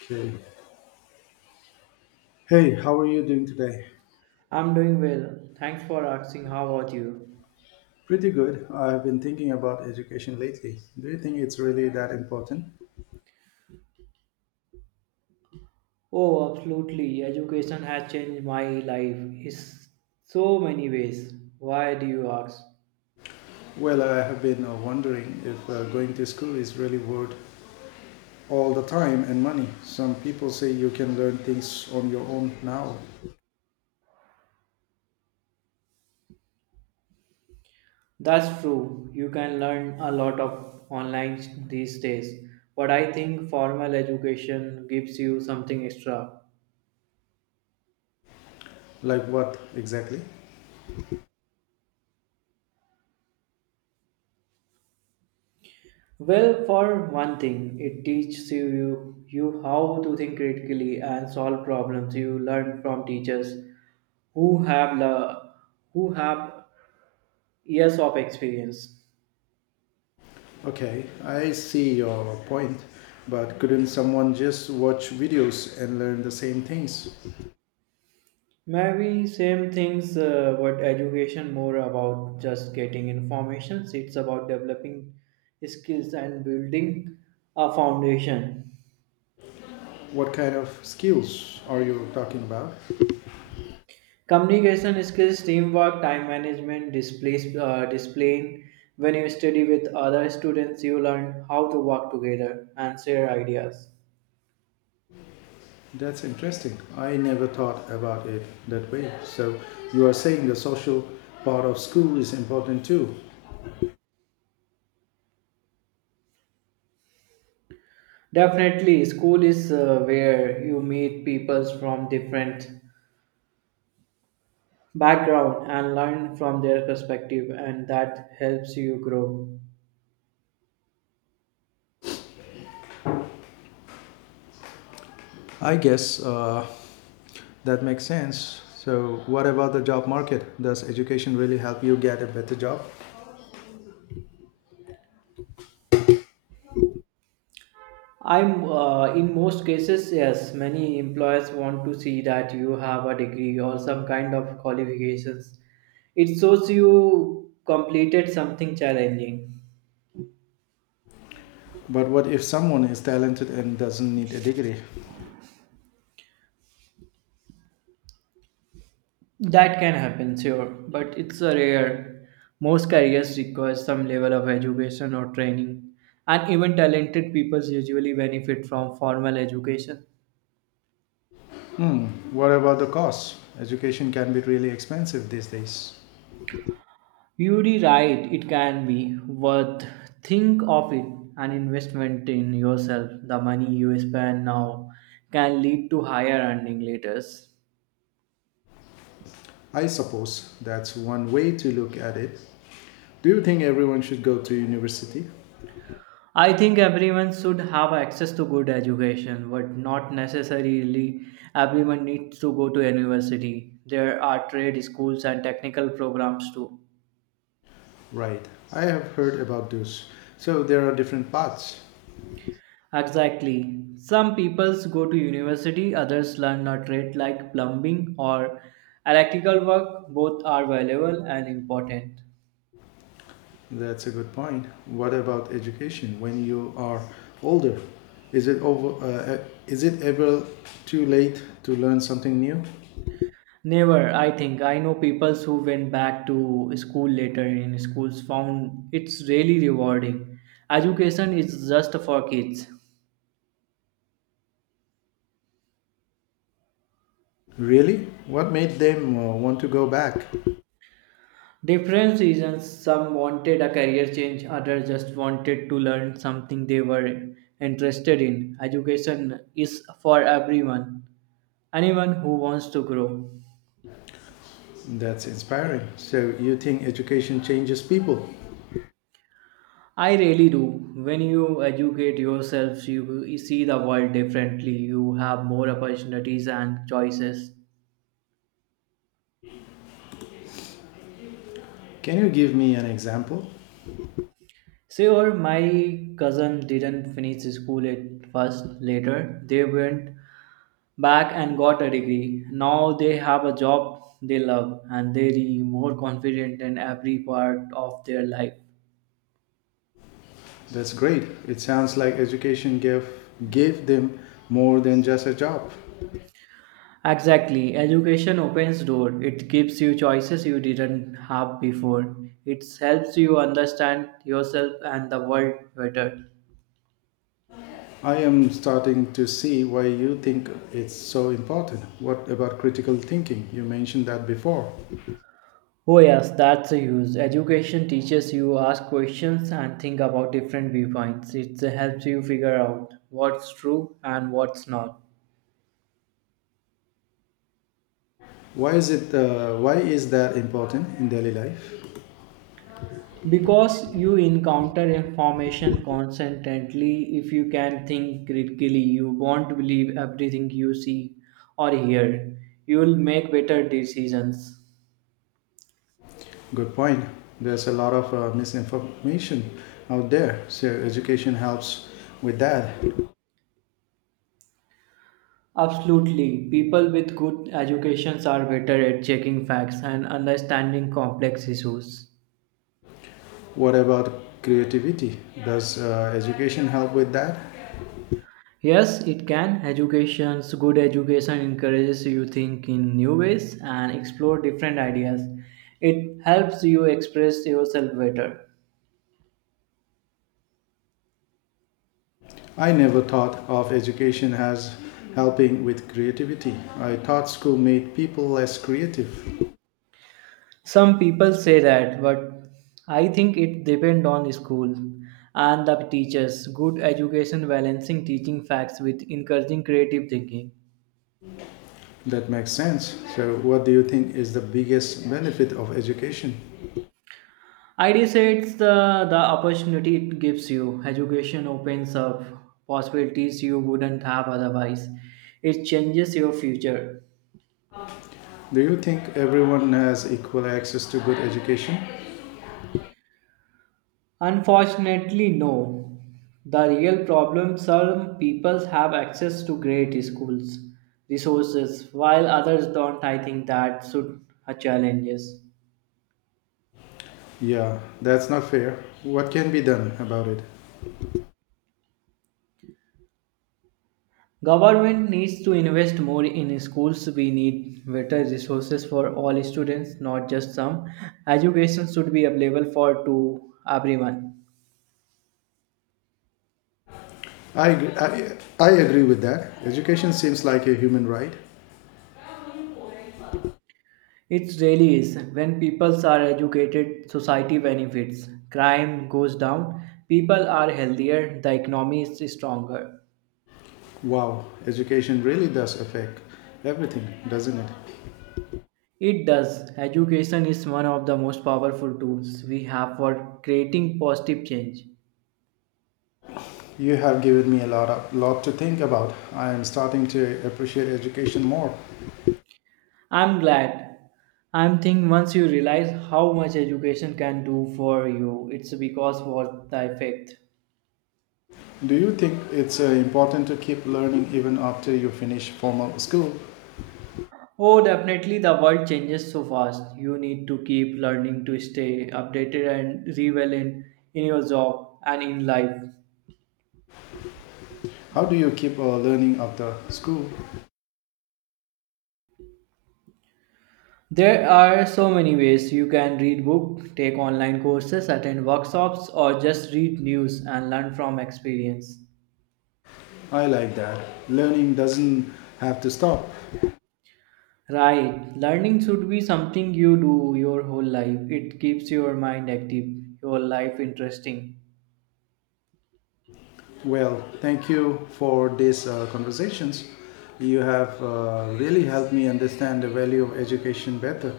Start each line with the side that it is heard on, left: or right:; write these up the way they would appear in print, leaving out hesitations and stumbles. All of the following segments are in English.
left: Okay. Hey, how are you doing today?
right: I'm doing well. Thanks for asking. How about you?
left: Pretty good. I've been thinking about education lately. Do you think it's really that important?
right: Oh, absolutely. Education has changed my life in so many ways. Why do you ask?
left: Well, I have been wondering if going to school is really worth all the time and money. Some people say you can learn things on your own now.
right: That's true. You can learn a lot of online these days, but I think formal education gives you something extra.
left: Like what exactly?
right: Well, for one thing, it teaches you how to think critically and solve problems. You learn from teachers who have la- who have years of experience.
left: Okay, I see your point, but couldn't someone just watch videos and learn the same things?
right: Maybe same things, but education more about just getting information. It's about developing skills and building a foundation.
left: What kind of skills are you talking about?
right: Communication skills, teamwork, time management, displaying. When you study with other students, you learn how to work together and share ideas.
left: That's interesting. I never thought about it that way. So you are saying the social part of school is important too.
right: Definitely, school is where you meet people from different background and learn from their perspective, and that helps you grow.
left: I guess that makes sense. So what about the job market? Does education really help you get a better job?
right: I'm In most cases, yes. Many employers want to see that you have a degree or some kind of qualifications. It shows you completed something challenging.
left: But what if someone is talented and doesn't need a degree?
right: That can happen, sure, but it's a rare. Most careers require some level of education or training, and even talented people usually benefit from formal education.
left: Hmm. What about the cost? Education can be really expensive these days.
right: You're right, it can be worth. Think of it an investment in yourself. The money you spend now can lead to higher earning later.
left: I suppose that's one way to look at it. Do you think everyone should go to university?
right: I think everyone should have access to good education, but not necessarily everyone needs to go to university. There are trade schools and technical programs too.
left: Right. I have heard about those. So there are different paths.
right: Exactly. Some peoples go to university, others learn a trade like plumbing or electrical work. Both are valuable and important.
left: That's a good point. What about education when you are older? Is it over? Is it ever too late to learn something new?
right: Never, I think. I know peoples who went back to school later in schools found it's really rewarding. Education is just for kids.
left: Really? What made them want to go back?
right: Different reasons. Some wanted a career change, others just wanted to learn something they were interested in. Education is for everyone, anyone who wants to grow.
left: That's inspiring. So you think education changes people?
right: I really do. When you educate yourself, you see the world differently. You have more opportunities and choices.
left: Can you give me an example?
right: Sure, my cousin didn't finish school at first. Later, they went back and got a degree. Now they have a job they love, and they are more confident in every part of their life.
left: That's great. It sounds like education gave them more than just a job.
right: Exactly. Education opens door. It gives you choices you didn't have before. It helps you understand yourself and the world better.
left: I am starting to see why you think it's so important. What about critical thinking? You mentioned that before.
right: Oh yes, that's a use. Education teaches you ask questions and think about different viewpoints. It helps you figure out what's true and what's not.
left: Why is it? Why is that important in daily life?
right: Because you encounter information constantly. If you can think critically, you won't believe everything you see or hear. You will make better decisions.
left: Good point. There's a lot of misinformation out there, so education helps with that.
right: Absolutely, people with good educations are better at checking facts and understanding complex issues.
left: What about creativity? Does education help with that?
right: Yes, it can. Educations good education encourages you think in new ways and explore different ideas. It helps you express yourself better.
left: I never thought of education as helping with creativity. I thought school made people less creative.
right: Some people say that, but I think it depends on school and the teachers. Good education balancing teaching facts with encouraging creative thinking.
left: That makes sense. So, what do you think is the biggest benefit of education?
right: I would say it's the opportunity it gives you. Education opens up possibilities you wouldn't have otherwise. It changes your future.
left: Do you think everyone has equal access to good education?
right: Unfortunately, no. The real problem, some people have access to great schools, resources, while others don't. I think that should a challenges.
left: Yeah, that's not fair. What can be done about it?
right: Government needs to invest more in schools. We need better resources for all students, not just some. Education should be available for to everyone.
left: I agree with that. Education seems like a human right.
right: It really is. When people are educated, society benefits. Crime goes down, people are healthier, the economy is stronger.
left: Wow, education really does affect everything, doesn't it?
right: It does. Education is one of the most powerful tools we have for creating positive change.
left: You have given me a lot to think about. I am starting to appreciate education more.
right: I'm glad. I'm think once you realize how much education can do for you, it's because worth the effect.
left: Do you think it's important to keep learning even after you finish formal school?
right: Oh, definitely, the world changes so fast. You need to keep learning to stay updated and relevant in your job and in life.
left: How do you keep learning after school?
right: There are so many ways. You can read books, take online courses, attend workshops, or just read news and learn from experience.
left: I like that. Learning doesn't have to stop.
right: Right, learning should be something you do your whole life. It keeps your mind active, your life interesting.
left: Well, thank you for these conversations. You have really helped me understand the value of education better.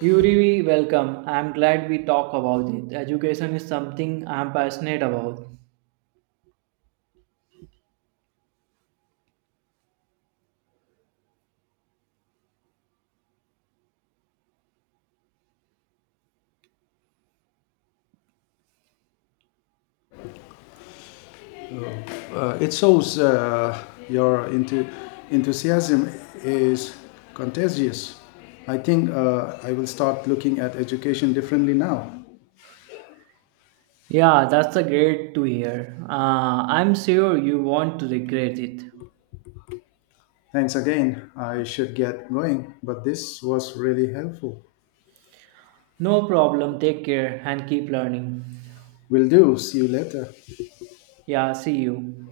right: You really welcome. I'm glad we talk about it. Education is something I'm passionate about.
left: It shows your enthusiasm is contagious. I think I will start looking at education differently now.
right: Yeah, that's a great to hear. I'm sure you won't regret it.
left: Thanks again. I should get going, but this was really helpful.
right: No problem. Take care and keep learning.
left: Will do. See you later.
right: Yeah, see you.